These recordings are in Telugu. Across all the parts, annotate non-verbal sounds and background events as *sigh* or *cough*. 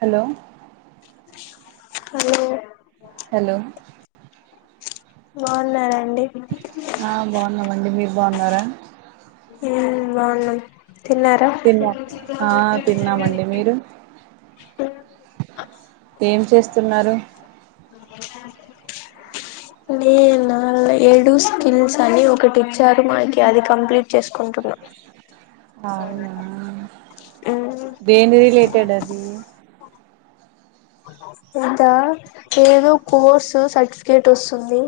హలో హలో హలో బాగున్నారా అండి ఆ బాగున్నామండి మీరు బాగున్నారా మ్మ్ బాగున్నాం తిన్నారా తిన్నాం ఆ తిన్నామండి మీరు ఏం చేస్తున్నారు నేనా ఏడు స్కిల్స్ అని ఒకటి ఇచారూ మాకి అది కంప్లీట్ చేసుకుంటున్నా అవునా దేని రిలేటెడ్ అది ఇదా ఏదో కోర్సు సర్టిఫికేట్ వస్తుంది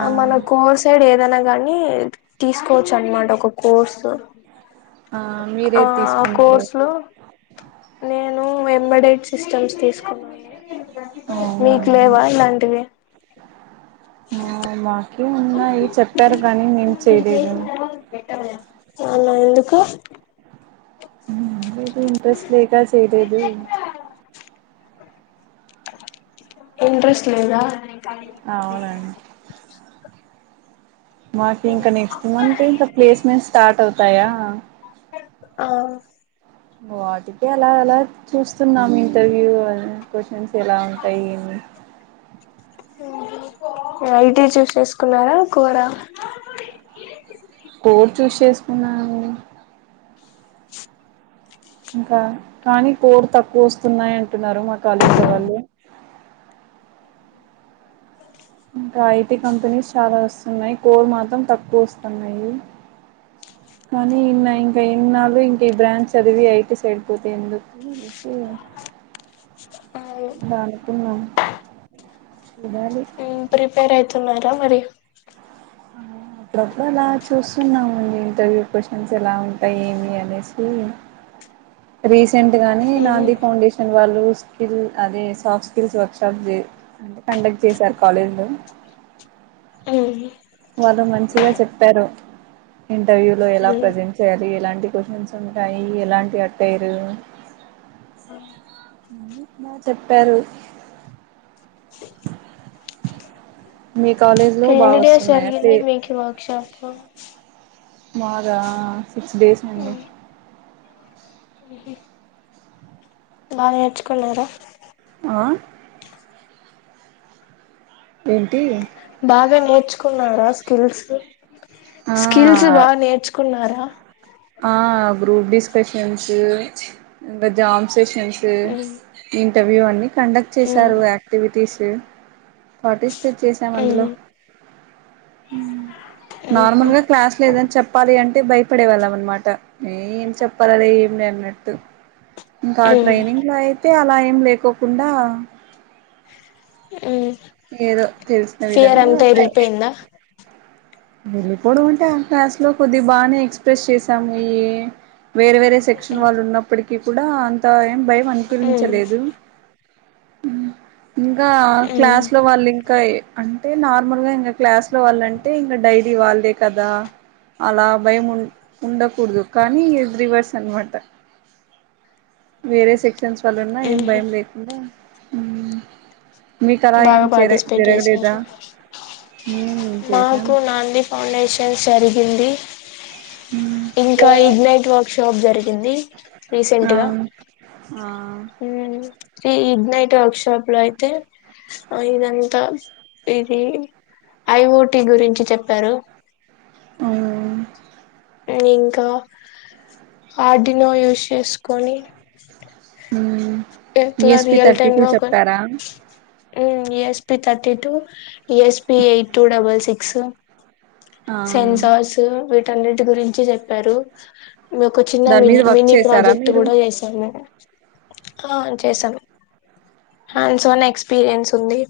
ఆ మన కోర్ సైడ్ ఏదైనా గాని తీసుకోవచ్చు అన్మాట ఒక కోర్సు ఆ మీరే ఆ తీసుకున్నారు కోర్సు నేను వెంబడే ఇచ్ సిస్టమ్స్ తీసుకున్నా అవునా మీకు లేవా ఇలాంటివి ఆ మాకీ ఉన్నాయి చెప్పారు కానీ నేను చేయలేదు అలా ఎందుకు లేదు ఇంట్రెస్ట్ లేక చేయలేదు ఇంట్రెస్ట్ లేదా అ అవునండి *unintelligible* మాకు ఇంకా నెక్స్ట్ మంత్ ఇంకా ప్లేస్మెంట్ స్టార్ట్ అవుతాయా ఆ వా వాటికి ఎలా అలా చూస్తున్నా ఇంటర్వ్యూ క్వశ్చన్స్ ఎలా ఉంటాయి ఐటీ చూస్ చేసుకున్నారా కోడ్ చూస్ చేసుకున్నాను ఇంకా కానీ కోడ్ తక్కువ వస్తున్నాయి అంటున్నారు మా కాలేజీ ల వాళ్ళు *inaudible* టి కంపెనీస్ చాలా వస్తున్నాయి కోడ్ మాత్రం తక్కువ వస్తున్నాయి కానీ ఇన్న ఇంకా ఎన్నాళ్ళ ఇంకా ఈ బ్రాంచ్ చదివి ఐటీ సైడ్ పోతే ఎందుకు అనేనేసి దానుకున్నా ఇనాలి ప్రీపేరతున్నారా మరి అప్పుడప్పుడు ఇలా చూస్తున్నామండి ఇంటర్వ్యూ క్వశ్చన్స్ ఎలా ఉంటాయి ఏమి అనేసి రీసెంట్ గాని నాంది ఫౌండేషన్ వాళ్ళు స్కిల్ అదే సాఫ్ట్ స్కిల్స్ వర్షాప్ అంటే కండక్ట్ చేసారు కాలేజ్ లో ప్చ్ వాళ్ళు మంచిగా చెప్పారు ఇంటర్వ్యూల ఎలా ప్రజెంట్ చేయాలి. ఎలాంటి క్వశ్చన్స్ ఉంటాయి, ఎలాంటి అట్టయారు అ చెప్పారు మీ కాలేజ్ లో బాగా ఎన్ని డేస్ వస్తున్నాయ ప్లే జరిగింది మీకు వర్క్ షాప్ మదా సిక్స్ డేస్ ముందు ఊ హు బాగ నేర్చుకున్నారా ఆ ఏంటి బాగా నేర్చుకున్నారా స్కిల్స్ స్కిల్స్ ఆ బాగా నేర్చుకున్నారా ఆ గ్రూప్ డిస్కషన్స్ ఇకా జామ్ సెషన్స్ ఇంటర్వ్యూ అన్ని కండక్ట్ చేసారు యాక్టివిటీస్ పార్టిసిపేట్ చేసాం అందులో *inaudible* నార్మల్ గా క్లాస్ లో ఏదనా చెప్పాలి అంటే భయపడే వాళ్ళం అనమాట ఏం చెప్పాలరే ఏం లే దట్ ఇంకా ట్రైనింగ్ లో అయితే అలా ఏం లేకోకుండా ఏదో తెలిసిన ఫియర్ విధంగా అంతా వెళ్ళిపోయిందా వెళ్ళిపోవడం అంటే ఆ క్లాస్ లో కొద్ది బానే ఎక్స్ప్రెస్ చేసామయ. వేరే వేరే సెక్షన్ వాళ్ళు ఉన్నప్పటికీ కూడా అంత ఏం భయం ఉ అనుపిఇంచలేదు. ఇకా క్లాస్ లో వాళ్ళు ఇంకా అంటే నార్మల్గా ఇంకా క్లాస్ లో వాళ్ళంటే ఇంకా డైలి ఇ వాళ్ళదే కదా అలా భయం ఉ ఉండకూడదు కానీ రివర్స్ అనమాట వేరే సెక్షన్స్ వల్ల ఉన్నా ఏం భయం లేకుండా మీ తలా బాగా ఏంచేరే పార్టిసిపేట్ జరగలేదా చేశారు మ్ చేసాం మాకు నాంది ఫౌండేషన్స్ జరిగింది మ్ ఇంకా ఇగ్ నైట్ వర్క్ షాప్ జరిగింది ఆ రీసెంట్గా ఆ ఉమ్ ఈ ఇగ్ నైట్ వర్క్షోషాప్ అయితే ఆ ఇదంతా ఇది ఐ ఒ టి గురించి చెప్పారు ఆ ఇంకా ఆటినో యూస్ చేసుకొని ఊ ఎట్ల రియల్ టైమ్ లో ఒక ఉ ఎస్ పిత two E S P eight two double six ఆ సెన్సార్స్ వీటన్నిటి గురించి చెప్పారు ఒక చిన్న దాని మీద మిని వర్క్ మినీ చేసారా ప్రాజెక్ట్ మీరు కూడా చేసాము మేము ఆ చేసాం హన్స్మన్న ఎక్స్పీరియన్స్ ఉంది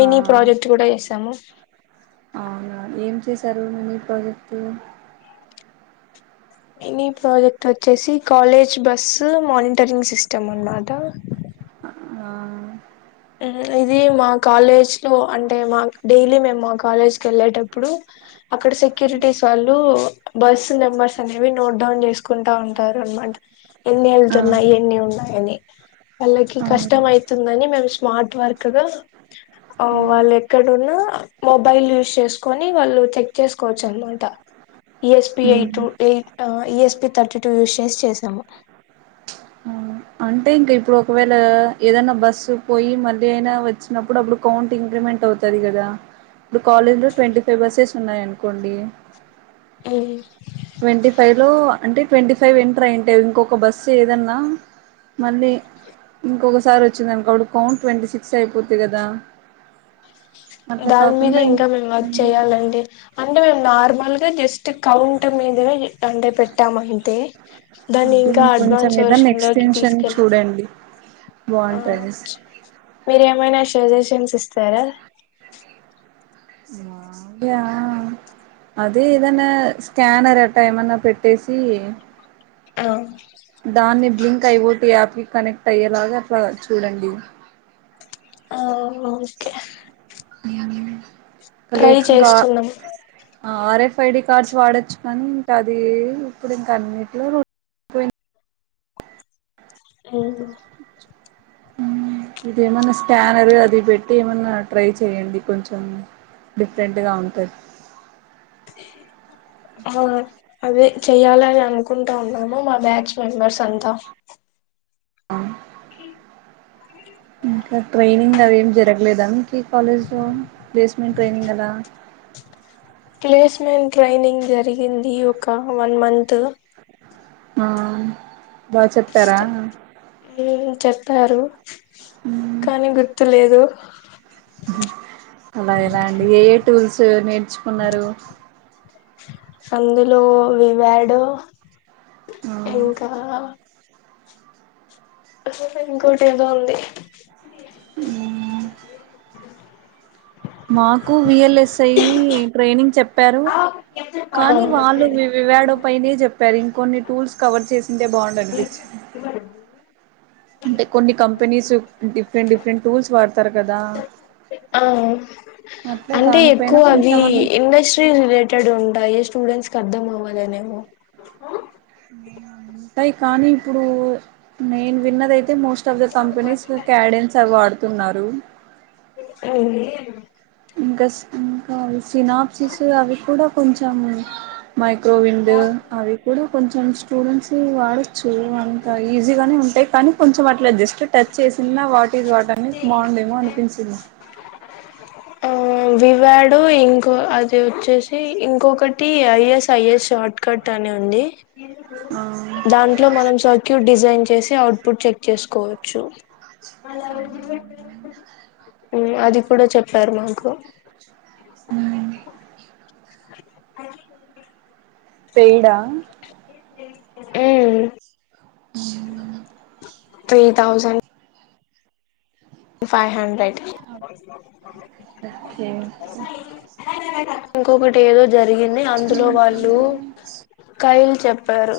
మిని ఆ ప్రాజెక్ట్ కూడా చేసాము అవునా ఏం చేశారు మినీ ప్రాజెక్టు ఎనీ ప్రాజెక్ట్ వచ్చేసి కాలేజ్ బస్సు మానిటరింగ్ సిస్టమ్ అన్నమాట ఆ ఇది మా కాలేజ్ లో అంటే మా డైలీ మేము మా కాలేజ్కి వెళ్ళేటప్పుడు అక్కడ సెక్యూరిటీస్ వాళ్ళు బస్ నెంబర్స్ అనేవి నోట్ డౌన్ చేసుకుంటా ఉంటారు అన్నమాట ఎన్ని ఆ వెళ్తున్నాయి ఎన్ని ఉన్నాయని వాళ్ళకి ఆ కష్టం అయితుందని మేము స్మార్ట్ వర్క్ గా ఆ వాళ్ళు ఎక్కడున్నా మొబైల్ యూస్ చేసుకొని వాళ్ళు చెక్ చేసుకోవచ్చు అన్నమాట ఈఎస్పి ఎయిటు ఉమ్ ఎయి ఈఎస్పి థర్టీ టూ యూజ్ చేసి చేసాము *inaudible* అంటే ఇంకా ఇప్పుడు ఒకవేళ ఏదైనా బస్సు పోయి మళ్ళీ అయినా వచ్చినప్పుడు అప్పుడు కౌంటింగ్ కౌంట్ అవుతది కదా ఇప్పుడు కాలేజ్ లో ట్వంటీ ఫైవ్ బసెస్ ఉన్నాయనుకోండి ఉమ్ ట్వంటీ ఫైవ్ లో అంటే ట్వంటీ ఫైవ్ ఎంటరయ్యుంటే ఇంకొక బస్సు ఏదన్నా మళ్ళీ ఇంకొక సారి వచ్చిందనుకో అప్పుడు కౌంట్ ట్వంటీ సిక్స్ అయిపోతది కదా అట్లా దాని మీద కాకుండా ఇంకా మేము వర్క్ ఉమ్ చేయాలండి అంటే మేము నార్మల్ గా జస్ట్ కౌంట్ మీదనే అంటే పెట్టామంతే దాన్ని ఇంకా అడ్వాన్స్ వర్షన్ లోకి ఇన్షన్ తీసుకెళ్ చూడండి ఆ బాగుంటది మీరు ఏమైనా సజెషన్స్ ఇస్తారా యా అదే ఏదన్నా స్కానర్ అట్టా ఏమన్నా పెట్టేసి ఆ దాన్ని బ్లింక్ అయి ఓటి యాప్ కి కనెక్ట్ అయ్యేలాగా అట్లా చూడండి ఆ ఓకే ఉమ్ ట్రై చేస్తున్నాం ఆర్ఎఫ్ ఐడి కార్డ్స్ వాడొచ్చు కానీ ఇంకా అది ఇప్పుడు ఇంక అన్నిటిలో రూ ఉమ్ *inaudible* ఇది ఏమన్నా స్కానర్ అది పెట్టి ఏమన్నా ట్రై చేయండి కొంచెం డిఫరెంట్ గా ఉంటది *inaudible* ఆ అదే చెయ్యాలని అనుకుంటా ఉన్నాము మా బ్యాచ్ మెంబర్స్ అంతా *inaudible* ఆ ఇ ఈ ఇంకా ట్రైనింగ్ అవేం జరగలేదా మీ కాలేజ్ లో ప్లేస్మెంట్ ట్రైనింగ్ ఎలా ప్లేస్మెంట్ ట్రైనింగ్ జరిగింది ఒక వన్ మంత్ ఆ బా చెప్పారా? ఏం చెప్పారు మ్, కానీ గుర్తులేదు అలా ఎలా అండి ఏ ఏ టూల్స్ నేర్చుకున్నారు? సందులో వివాడో ఆ, ఇంకా అస్సలె ఇంకొకటేదో ఉంది. ఉమ్ మాకు వీఎల్ఎ సై ట్రైనింగ్ చెప్పారు ఆ కానీ, వాళ్ళు వివాడో పైనే చె ప్పారు ఇంకొన్ని టూల్స్ కవర్ చేసింటే బావుండు అనిపించి అంటే కొన్ని కంపెనీస్ డిఫరెంట్ డిఫరెంట్ టూల్స్ వాడతారు కదా. ఆవున్ అట్లే అంటే దానిపైన ఎక్కువ అవి కొంచెమన్నా ఇండస్ట్రీ రిలేటెడ్ ఉంటాయి. స్టూడెంట్స్ కి అర్థం అవ్వాలనేమో ఉంటాయి కానీ ఇప్పుడు నేను విన్నదై అయితే most of the companies Cadence అ వాడుతున్నారు. ఏంటి ఇంకాస్ ఇంకావు ఫినాప్సిస్ అవి కూడా కొంచెం మైక్రోవిండ్ అవి కూడా కొంచెం స్టూడెంట్స్ వాడొచ్చు అంత ఈజీగానే ఉంటాయి కానీ కొంచెం అ ఇట్లా జస్ట్ టచ్ చేసిన్న వాటి ఈజ్ వాట్ అని బావుండేమో అనిపించింది. ఆ వివాడో ఇంకో అది వచ్చేసి ఇంకొకటి ఐఎస్ ఐఎస్ షార్ట్కట్ అని నుండి ఆ దాంట్లో మనం సర్క్యూట్ డిజైన్ చేసి అఔట్పుట్ చెక్ చేసుకోవచ్చు. అది కూడా చెప్ తర్మాకు అయింది తేడా మ్ ఉ three thousand five hundred okay okay ఇంకొకటి ఎదో జరిగింది అందులో వాళ్ళు కైలు చెప్పారు.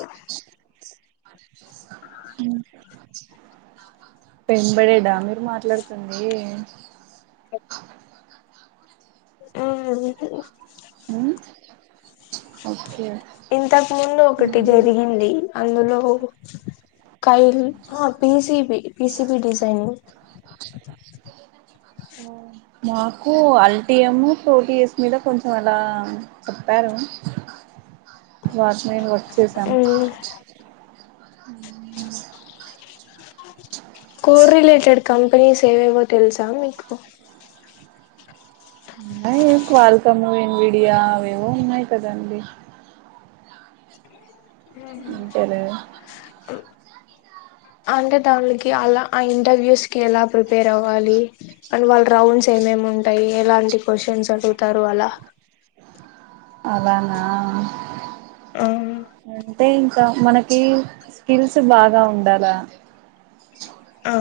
ఉ పెంబడేడా మీరు మాట్లాడుతుంది. ఒ ఆహుహు ఊ ఇంతకు ముందు ఒకటి జరిగింది అందులో ఓ కైల్ ఆ పీసీబీ పీసీడిబీ సైన్ *inaudible* మాకు అల్టిఎమ్ ప్రోటీఎస్ మీద కొంచెం అలా చెప్పారు *inaudible* వాచ్ మెన్ వచ్చేసాం *inaudible* కోరిలేటెడ్ కంపెనీస్ ఏవేవో తెలుసా మీకు ఉన్నయ్ కాల్కమ్ మీడియా అవేవో ఉన్నాయి కదండి అంతేలే అంటే దానికి అలా ఆ ఇంటర్వూస్ కి ఎలా ప్రి పేర్ అవ్వాలి అండ్ వాళ్ళు రౌండ్స్ ఏమేమ్ ఉంటాయి ఎలాంటి క్వశ్చన్స్ అడు తరువలా అలానా ఆ అంటే ఇంకా మనకి స్కిల్స్ బాగా ఉండాలా ఆ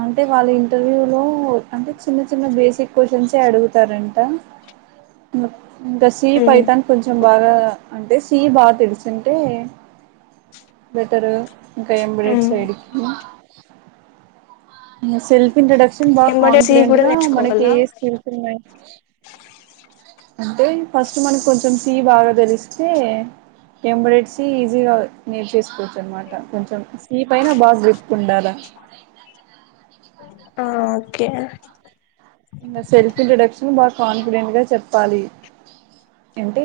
అంటే వాళ్ళ ఇంటర్వ్యూ లో అంటే చిన్న చిన్న బేసిక్ క్వశ్చన్స్ యే అడుగుతారంట ఇంకా సీ ఉమ్ పైతన్ కొంచం బాగా అంటే సీ బాగా తెలుస్తుంటే బెటరు ఇంకా ఏంబ్రేడ్ ఉమ్ సైడికి సెల్ఫ్ ఇంట్రడక్షన్ బాగా ఎంబడే సి కాన్ఫిడెంట్ కూడా గా మనకి నేర్చుకోవాలా ఏ స్కిల్స్ ఉన్నాయి *inaudible* అంటే ఫస్ట్ మనకు కొంచెం సీ బాగా దెలిస్తే ఎమ్బిడేడ్ సి ఈజీగా నేర్చేసుకోవచ్చు అన్నమాట కొంచెం సీ పైన బాగా గ్రిప్పుండాలా అ *inaudible* ఆ ఓకే సెల్ఫ్ ఇంట్రడక్షన్ బాగా కాన్ఫిడెంట్ గా చెప్పాలి ఏంటి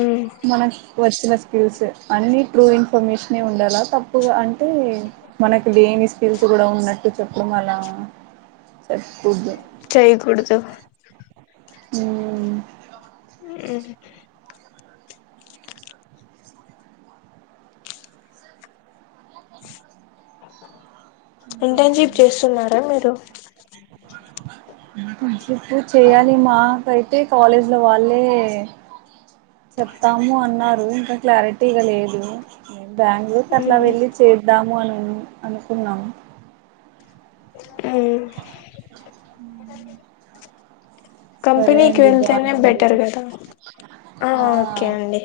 ఉమ్ మన వచ్చిన స్కిల్స్ అన్ని ట్రూ ఇన్ఫర్మేషనే ఉండాలా తప్పుగా అంటే మనకి లేని స్పీల్స్ గూడా ఉన్నట్టు చెప్పడం అలా చెప్పొద్దు చ ఉమ్ ఉమ్ ఇంటేన్ షిప్ చేస్తున్నారా మీరు చేయాలి మాకైతే కాలేజీలో వాళ్ళే చెప్తాము అన్నారు ఇంకా క్లారిటీగా లేదు బ్యాంగుళూరుకి అట్లా ఉమ్ వెళ్ళి చేద్దాము అని అనుకున్నాము ఉమ్ సరే కంపెనీకి అండి బాయ్ వెళ్తేనే అండి బెటర్ గదా ఆ ఓకే అండి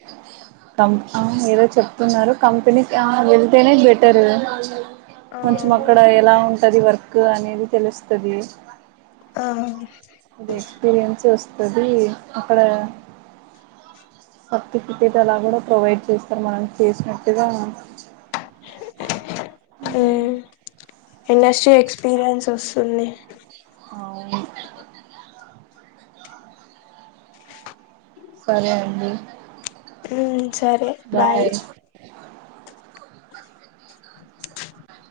*inaudible* కం ఆ ఏదో చెప్తున్నారు కంపెనీకి వెళ్తేనే బెటరు ఆ కొంచెం అక్కడ ఎలా ఉంటది వర్క్ అనేది తెలుస్తది ఆ అది ఎక్స్పీరియన్సే వస్తది అక్కడ సర్టిఫికెట్ అలా గూడా ప్రొవైడ్ చేస్తారు మనం చేసినట్టుగా ఉమ్ ఇండస్ట్రీ ఎక్స్పీరియన్స్ వస్తుంది అవును సరే అండి ఉమ్ సరే బాయ్ *inaudible*